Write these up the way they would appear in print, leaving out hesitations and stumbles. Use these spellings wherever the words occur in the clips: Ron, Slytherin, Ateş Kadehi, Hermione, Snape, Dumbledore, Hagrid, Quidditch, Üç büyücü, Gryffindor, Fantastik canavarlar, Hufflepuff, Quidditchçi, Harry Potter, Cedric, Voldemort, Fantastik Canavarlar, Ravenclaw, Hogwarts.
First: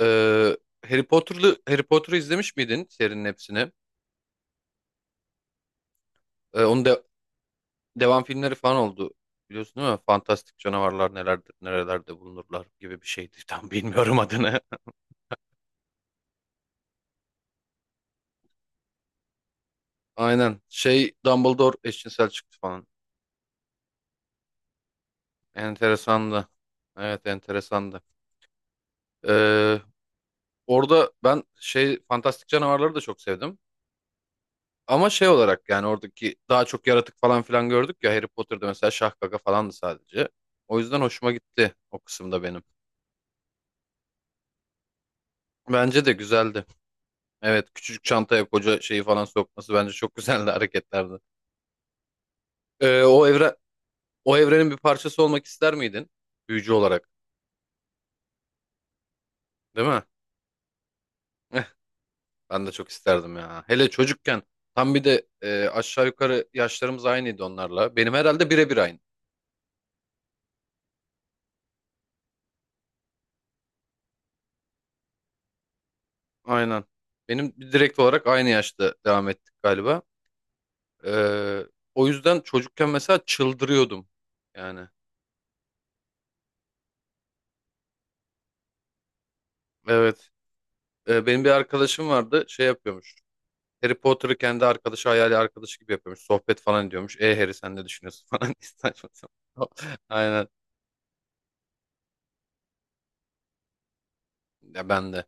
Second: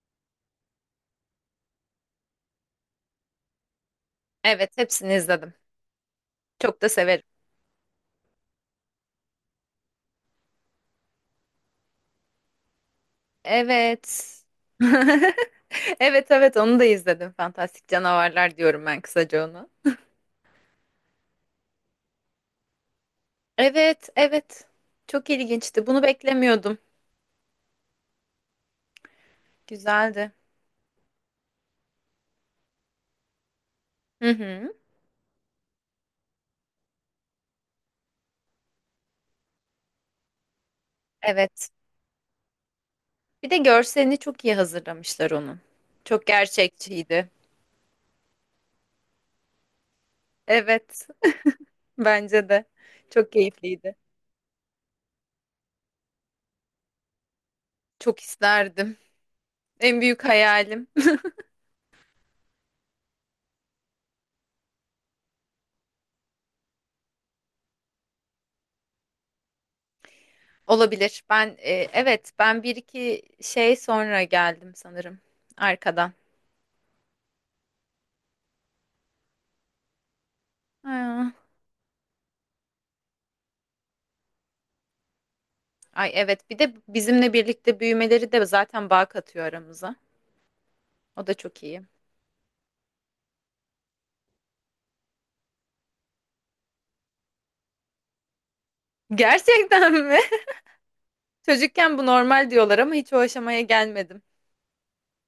Ee, Harry Potter'ı izlemiş miydin serinin hepsini? Evet, hepsini izledim. Çok onun da de, severim. devam filmleri falan oldu. Biliyorsun değil mi? Fantastik canavarlar nelerdir, nerelerde bulunurlar gibi bir şeydi. Tam bilmiyorum Evet. adını. Evet, evet onu da izledim. Fantastik Canavarlar diyorum ben kısaca ona. Aynen. Şey Dumbledore eşcinsel çıktı falan. Evet, evet. Çok ilginçti. Bunu Enteresandı. beklemiyordum. Evet enteresandı. Ee, Güzeldi. Orada ben şey fantastik canavarları da çok sevdim. Hı hı. Ama şey olarak yani oradaki daha çok yaratık falan filan gördük ya Harry Potter'da mesela şah gaga falandı sadece. O yüzden hoşuma Evet. gitti o kısımda benim. Bir de görselini çok iyi hazırlamışlar onun. Bence de Çok güzeldi. gerçekçiydi. Evet, küçücük çantaya koca şeyi falan sokması bence çok güzeldi Evet, hareketlerdi. bence de. Ee, o Çok evre keyifliydi. o evrenin bir parçası olmak ister miydin? Büyücü olarak, Çok isterdim. değil En mi? büyük hayalim. Eh, Ben de çok isterdim ya. Hele çocukken tam bir de aşağı yukarı yaşlarımız aynıydı onlarla. Benim herhalde birebir aynı. Olabilir. Ben, evet, bir iki şey sonra geldim sanırım arkadan. Aynen. Benim direkt olarak aynı yaşta devam ettik galiba. Ha. Ee, O yüzden çocukken mesela çıldırıyordum. Yani. Ay evet bir de bizimle birlikte büyümeleri de zaten bağ katıyor aramıza. Evet. O da Benim bir çok iyi. arkadaşım vardı, şey yapıyormuş. Harry Potter'ı kendi arkadaşı hayali arkadaşı gibi yapıyormuş. Sohbet falan ediyormuş. E Harry sen ne düşünüyorsun falan. Saçma sapan. Gerçekten mi? Aynen. Çocukken bu normal diyorlar ama hiç o aşamaya gelmedim. Ya ben de.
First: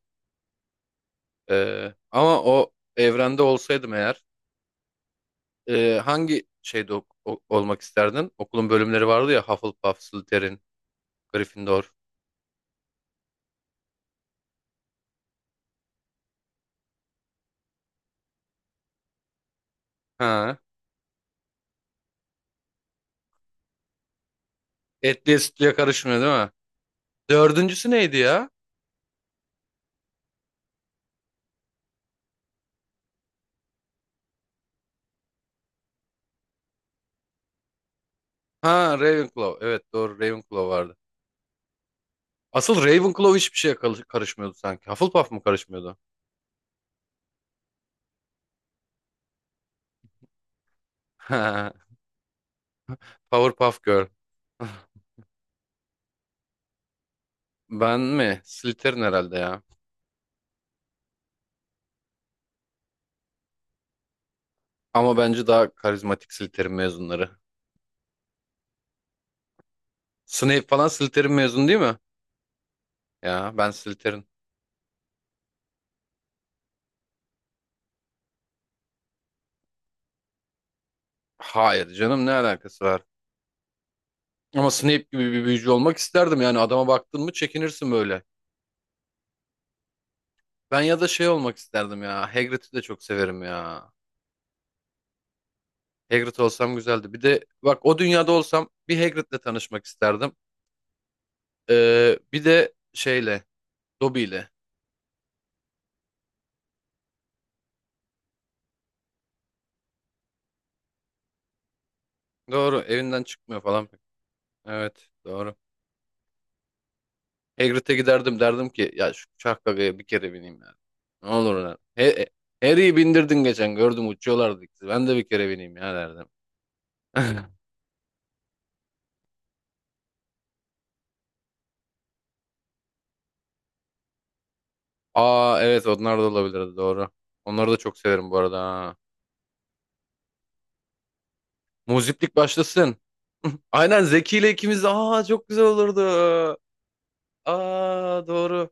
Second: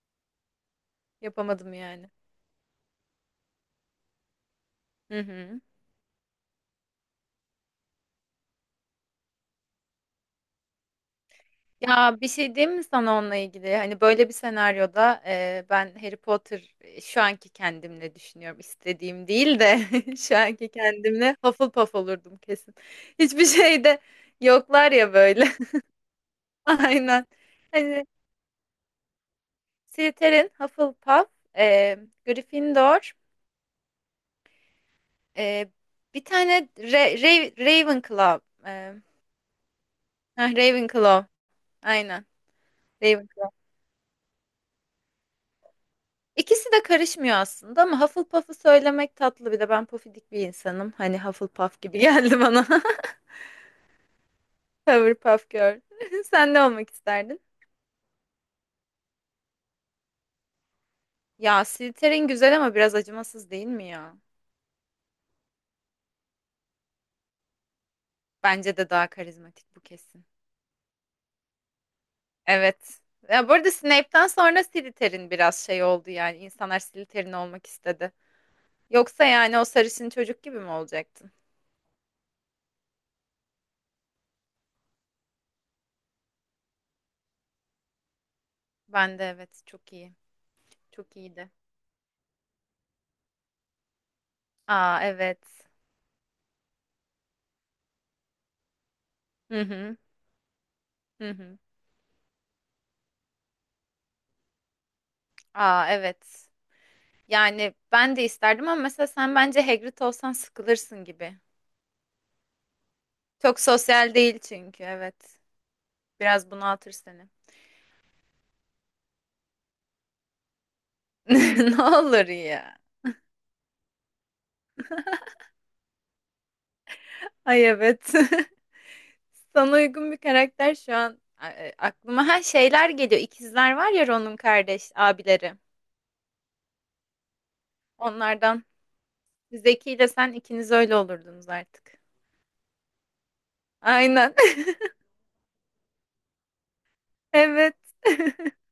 Yapamadım yani. Ama o evrende olsaydım eğer Hı hı. hangi şeyde olmak isterdin? Okulun bölümleri vardı ya Hufflepuff, Slytherin, Gryffindor. Ya bir şey diyeyim mi sana onunla ilgili? Hani böyle bir senaryoda ben Harry Potter şu anki kendimle düşünüyorum. İstediğim değil de şu Ha. anki kendimle Hufflepuff olurdum kesin. Hiçbir şeyde yoklar ya Etliye böyle. sütlüye karışmıyor değil mi? Aynen. Dördüncüsü Hani neydi ya? Slytherin, Hufflepuff, e, Gryffindor, e, bir tane Ravenclaw. E, Ha Ravenclaw. Evet doğru Ravenclaw vardı. Ravenclaw. Aynen. Asıl Ravenclaw Ravenclaw. hiçbir şeye karışmıyordu sanki. Hufflepuff mı karışmıyordu? İkisi de karışmıyor aslında ama Hufflepuff'u söylemek tatlı bir de ben pofidik bir insanım. Hani Ha, Hufflepuff gibi geldi bana. Powerpuff Girl. Hufflepuff Girl. Sen ne olmak isterdin? Ben mi? Slytherin herhalde ya. Ya Slytherin güzel ama biraz acımasız değil mi ya? Ama bence daha karizmatik Slytherin mezunları. Bence de daha karizmatik bu kesin. Snape falan Slytherin mezun değil mi? Evet. Ya bu Ya ben arada Slytherin. Snape'den sonra Slytherin biraz şey oldu yani. İnsanlar Slytherin olmak istedi. Yoksa yani o sarışın çocuk gibi mi olacaktın? Hayır canım ne alakası var? Ama Snape gibi bir büyücü olmak isterdim yani adama baktın mı çekinirsin böyle. Ben de evet çok iyi. Ben ya da Çok şey iyiydi. olmak isterdim ya. Hagrid'i de çok severim ya. Aa evet. Hagrid olsam güzeldi. Bir de bak o dünyada olsam bir Hagrid'le Hı tanışmak hı. isterdim. Hı hı. Bir de şeyle, Dobby'yle. Aa evet. Yani ben de isterdim ama mesela sen bence Hagrid olsan sıkılırsın gibi. Doğru evinden Çok çıkmıyor falan. sosyal değil çünkü Evet evet. doğru. Biraz bunaltır seni. Hagrid'e giderdim derdim ki ya şu uçak gagaya bir kere bineyim ya. Ne olur lan. Ne olur ya. Harry'i bindirdin geçen gördüm uçuyorlardı ikisi. Ben de bir kere bineyim ya derdim. Ay evet. Sana uygun bir karakter şu an aklıma her şeyler geliyor. İkizler var ya Ron'un kardeş abileri. Aa evet onlar da olabilirdi doğru. Onları da çok severim bu arada. Onlardan Ha. Zeki ile sen ikiniz öyle olurdunuz artık. Muziplik başlasın. Aynen Aynen. Zeki ile ikimiz de aa çok güzel olurdu. Evet. Aa doğru.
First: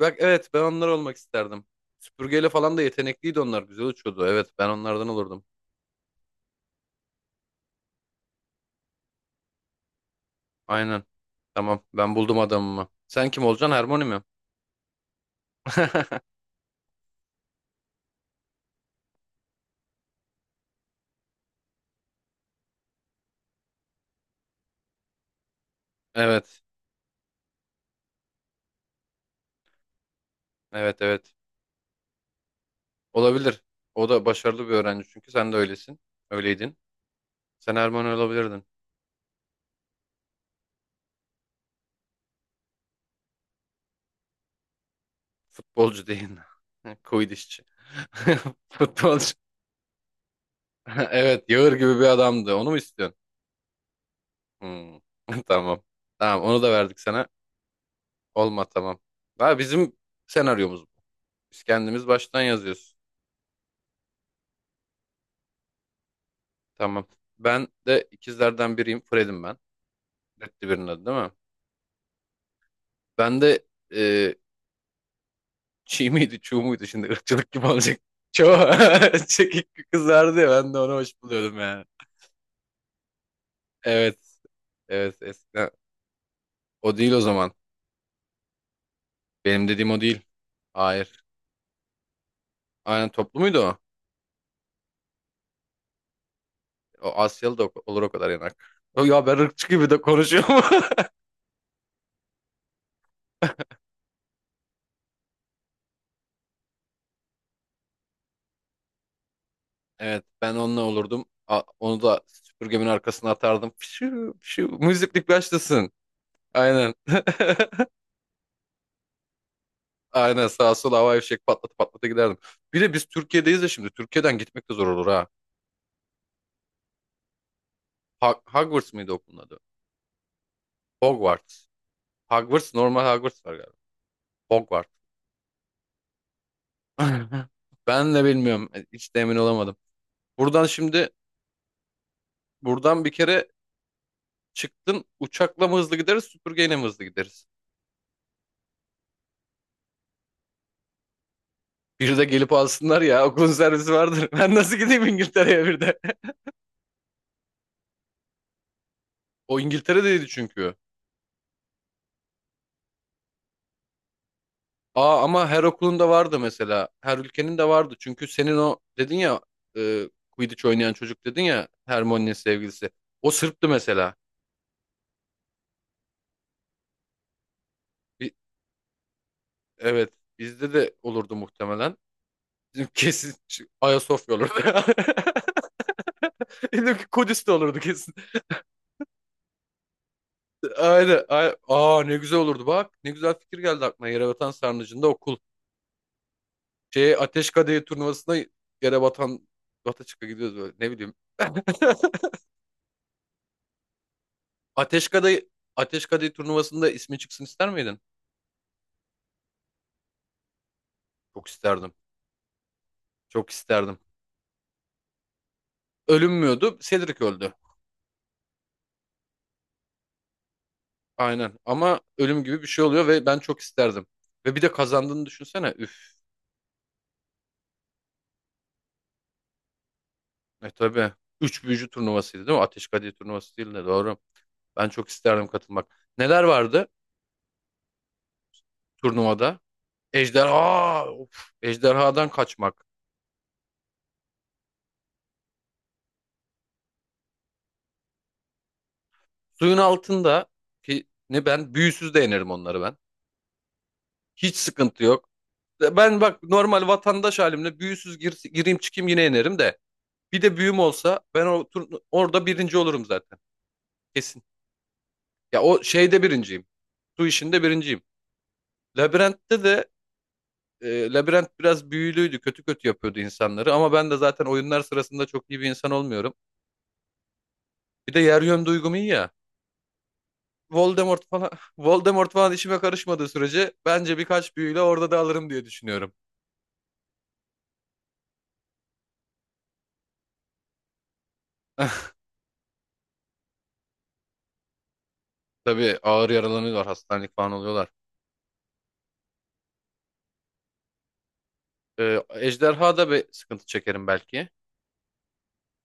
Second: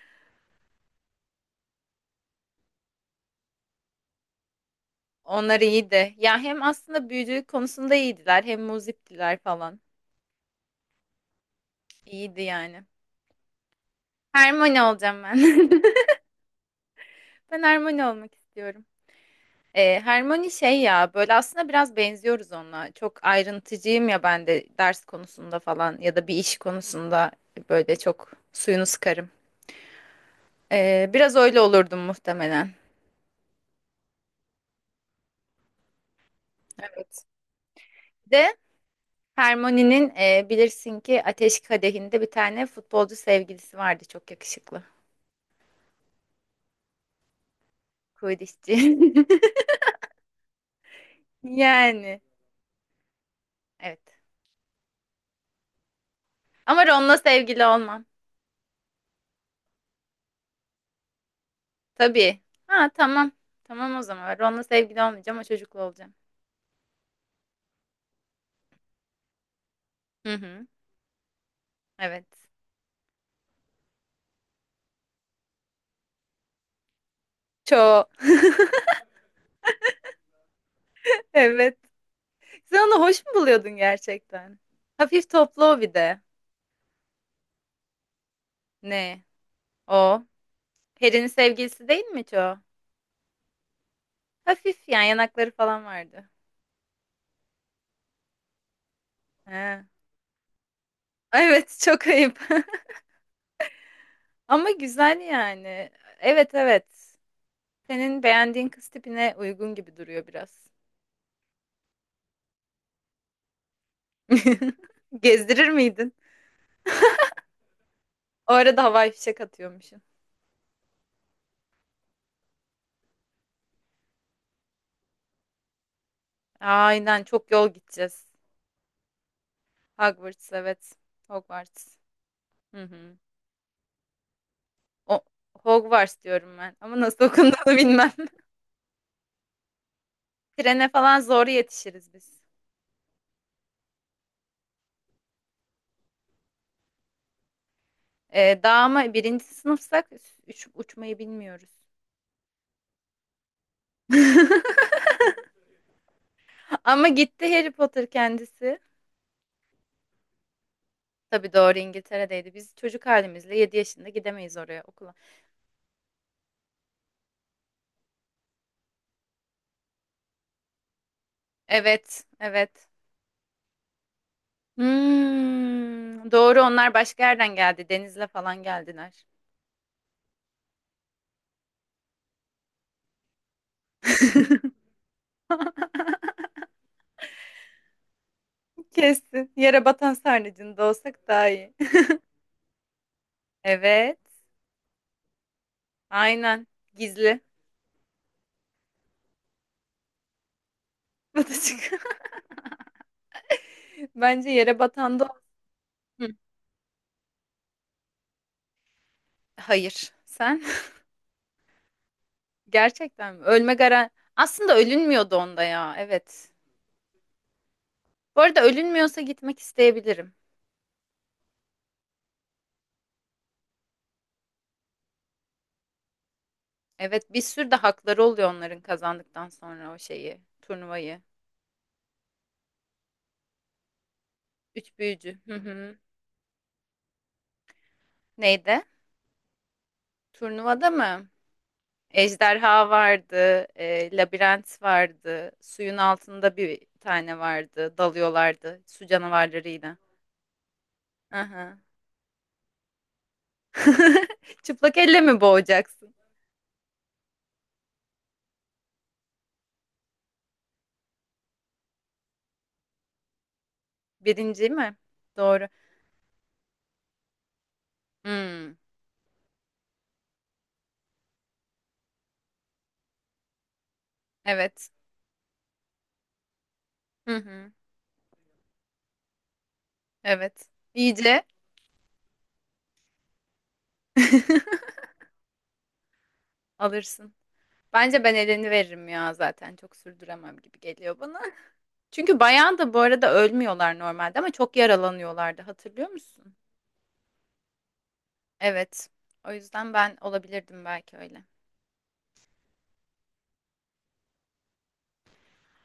Bak evet ben onlar olmak isterdim. Süpürgeyle falan da yetenekliydi onlar. Güzel uçuyordu. Evet ben onlardan olurdum. Onlar iyiydi. Ya hem aslında büyücülük konusunda iyiydiler, hem muziptiler falan. Aynen. Tamam ben buldum İyiydi yani. adamımı. Sen kim olacaksın? Hermione mi? Hermione olacağım ben. Ben harmoni olmak istiyorum. Hermione şey ya böyle aslında biraz benziyoruz onunla. Çok ayrıntıcıyım ya ben de ders konusunda falan ya da bir iş Evet. konusunda böyle çok suyunu sıkarım. Evet evet. Biraz öyle olurdum muhtemelen. Olabilir. O da başarılı bir öğrenci çünkü sen de öylesin. Öyleydin. Evet. Sen Erman Bir de olabilirdin. Hermione'nin bilirsin ki Ateş Kadehi'nde bir tane futbolcu sevgilisi vardı çok yakışıklı. Futbolcu değil. Koydişçi. Quidditchçi. Futbolcu. Evet, Yağır gibi bir Yani adamdı. Onu mu istiyorsun? evet. Hmm. Tamam. Tamam, onu da Ama verdik Ron'la sana. sevgili olmam. Olma tamam. Ha, bizim senaryomuz bu. Biz kendimiz baştan Tabii. Ha yazıyoruz. tamam. Tamam o zaman. Ron'la sevgili olmayacağım o çocukla olacağım. Tamam. Ben de ikizlerden biriyim. Fred'im ben. Hı hı. Reddi birinin adı değil mi? Evet. Ben de Çiğ miydi, çuğ muydu şimdi ırkçılık gibi olacak. Çok. Çoğu çekik kızardı ya ben de onu hoş buluyordum Evet. yani. Sen onu hoş mu buluyordun Evet, gerçekten? evet Hafif toplu eskiden. o bir de. O değil o zaman. Ne? Benim dediğim o değil. O. Hayır. Peri'nin sevgilisi değil mi hiç o? Aynen toplu muydu o? Hafif yani yanakları falan vardı. O Asyalı da olur o kadar yanak. O Ya ben ırkçı He. gibi de konuşuyorum. Evet çok ayıp. Ama güzel yani. Evet evet. Senin beğendiğin kız tipine uygun gibi Evet duruyor ben biraz. onunla olurdum. Onu da süpürgemin arkasına atardım. Şu müziklik Gezdirir başlasın. miydin? Aynen. O arada havai fişek atıyormuşsun. Aynen sağa sola havai fişek patlata patlata giderdim. Bir de biz Türkiye'deyiz de şimdi. Türkiye'den gitmek de zor olur ha. Aynen çok yol gideceğiz. Hogwarts mıydı okulun adı? Hogwarts evet. Hogwarts. Hogwarts. Hogwarts Hı normal hı. Hogwarts var galiba. Hogwarts. O, Hogwarts diyorum ben. Ama nasıl okunduğunu bilmem. Ben de bilmiyorum. Hiç de emin olamadım. Buradan Trene şimdi falan zor yetişiriz biz. buradan bir kere çıktın uçakla mı hızlı gideriz süpürgeyle mi hızlı gideriz? Daha ama birinci sınıfsak uçmayı bilmiyoruz. Bir de gelip alsınlar ya okulun servisi vardır. Ben nasıl gideyim İngiltere'ye bir de? Ama gitti Harry Potter kendisi. O İngiltere'deydi çünkü. Tabii doğru İngiltere'deydi. Biz çocuk halimizle 7 yaşında gidemeyiz oraya okula. Aa ama her okulun da vardı mesela. Her ülkenin de vardı. Çünkü senin o dedin ya Quidditch oynayan çocuk dedin ya Evet, Hermione'nin evet. sevgilisi. O Sırp'tı mesela. Doğru onlar başka yerden geldi. Denizle falan geldiler. Evet. Bizde de olurdu muhtemelen. Bizim Kesin Ayasofya olurdu. Dedim ki Kudüs olurdu kesin. Kesin. Yere batan sarnıcında Aynen. olsak daha iyi. Aa ne güzel olurdu bak. Ne güzel fikir geldi aklına. Evet. Yerebatan Sarnıcı'nda okul. Aynen. Şeye Gizli. Ateş Kadehi turnuvasına Yerebatan Bataçık'a gidiyoruz böyle. Ne bileyim. Batacık. Bence yere Ateş batanda Kadehi, Ateş Hı. Kadehi turnuvasında ismi çıksın ister miydin? Hayır. Sen? Çok isterdim. Gerçekten mi? Çok Ölme isterdim. garan... Aslında ölünmüyordu onda ya. Evet. Ölünmüyordu. Cedric öldü. Bu arada ölünmüyorsa gitmek isteyebilirim. Aynen. Ama ölüm gibi bir şey oluyor ve ben çok isterdim. Ve bir de kazandığını düşünsene. Üf. Evet, bir sürü de hakları oluyor onların kazandıktan sonra o şeyi, E tabii. turnuvayı. Üç büyücü turnuvasıydı değil mi? Ateş Kadehi turnuvası değil de doğru. Ben Üç çok büyücü. isterdim Hı katılmak. hı. Neler vardı Neydi? turnuvada? Turnuvada Ejderha. mı? Of, ejderhadan kaçmak. Ejderha vardı, labirent vardı, suyun altında bir tane vardı, dalıyorlardı su Suyun canavarlarıyla. altında ki ne ben Aha. büyüsüz de yenerim onları ben. Hiç Çıplak sıkıntı elle yok. mi boğacaksın? Ben bak normal vatandaş halimle büyüsüz gireyim çıkayım yine yenerim de. Bir de büyüm olsa ben o orada birinci olurum zaten. Kesin. Birinci mi? Ya Doğru. o şeyde birinciyim. Su işinde birinciyim. Hmm, Labirentte de Labirent biraz büyülüydü. Kötü kötü yapıyordu insanları. Ama ben de zaten oyunlar evet. sırasında çok iyi bir insan olmuyorum. Hı hı, Bir de yer yön duygum iyi ya. evet. Voldemort İyice falan Voldemort falan işime karışmadığı sürece bence birkaç büyüyle orada da alırım diye düşünüyorum. alırsın. Bence ben eleni veririm ya zaten. Çok sürdüremem gibi geliyor bana. Çünkü bayan da bu arada ölmüyorlar normalde ama çok yaralanıyorlardı. Tabii Hatırlıyor ağır musun? yaralanıyorlar, hastanelik falan oluyorlar. Evet. O yüzden ben olabilirdim belki öyle. Ejderha da bir sıkıntı çekerim belki.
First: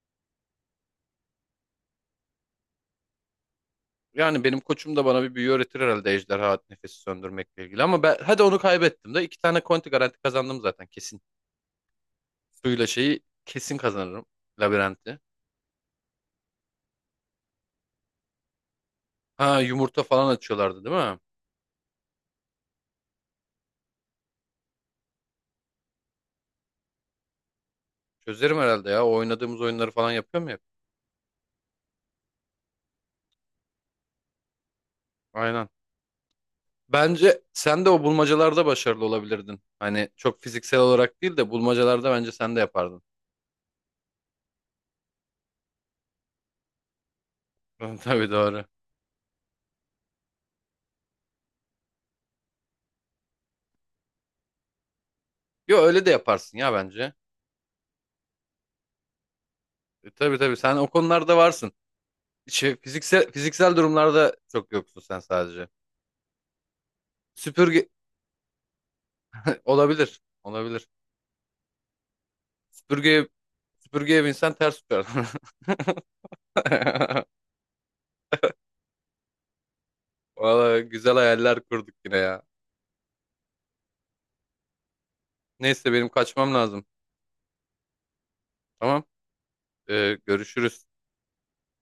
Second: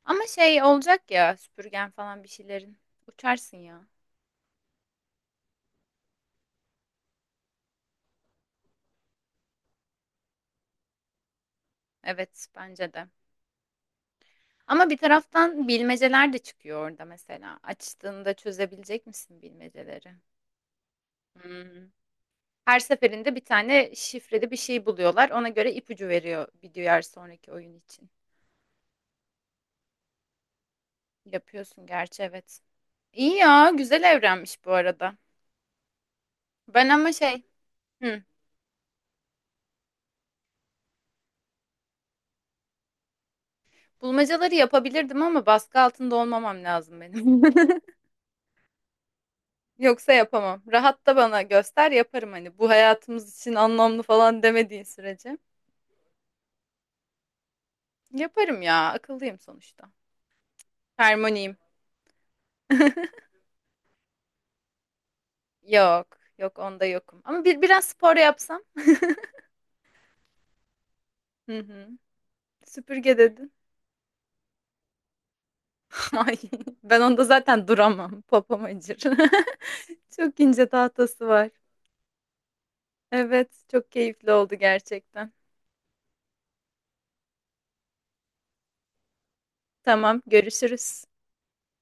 Ama şey olacak ya süpürgen falan bir şeylerin. Uçarsın ya. Yani benim koçum da bana bir büyü öğretir herhalde ejderha nefesi söndürmekle ilgili. Ama ben, hadi onu kaybettim de iki tane konti garanti kazandım zaten kesin. Evet Suyla bence de. şeyi kesin kazanırım. Ama bir Labirenti. taraftan bilmeceler de çıkıyor orada mesela. Açtığında çözebilecek misin Ha yumurta bilmeceleri? falan açıyorlardı değil mi? Hmm. Her seferinde bir tane şifreli bir şey buluyorlar. Ona göre ipucu veriyor bir diğer sonraki oyun için. Çözerim herhalde ya. O oynadığımız oyunları falan yapıyor mu hep? Yapıyorsun gerçi evet. İyi ya güzel evrenmiş bu arada. Aynen. Ben ama Bence şey sen de o hı, bulmacalarda başarılı olabilirdin. Hani çok fiziksel olarak değil de bulmacalarda bence sen de yapardın. bulmacaları yapabilirdim ama baskı altında olmamam lazım benim. Tabii doğru. Yoksa yapamam. Rahat da bana göster yaparım hani bu hayatımız için anlamlı falan demediğin sürece. Yo öyle de yaparsın ya bence. Yaparım ya akıllıyım sonuçta. Tabii tabii sen o konularda Harmoniyim. varsın. Şey, fiziksel durumlarda çok yoksun sen sadece. Yok yok onda yokum. Ama biraz Süpürge spor yapsam. olabilir. Olabilir. Hı hı. Süpürge Süpürge dedin. süpürgeye binsen ters uçar. Ay, ben onda zaten duramam. Popom acır. Çok ince Valla güzel tahtası var. hayaller kurduk yine ya. Evet, çok keyifli oldu gerçekten. Neyse benim kaçmam lazım. Tamam. Tamam, Görüşürüz. görüşürüz.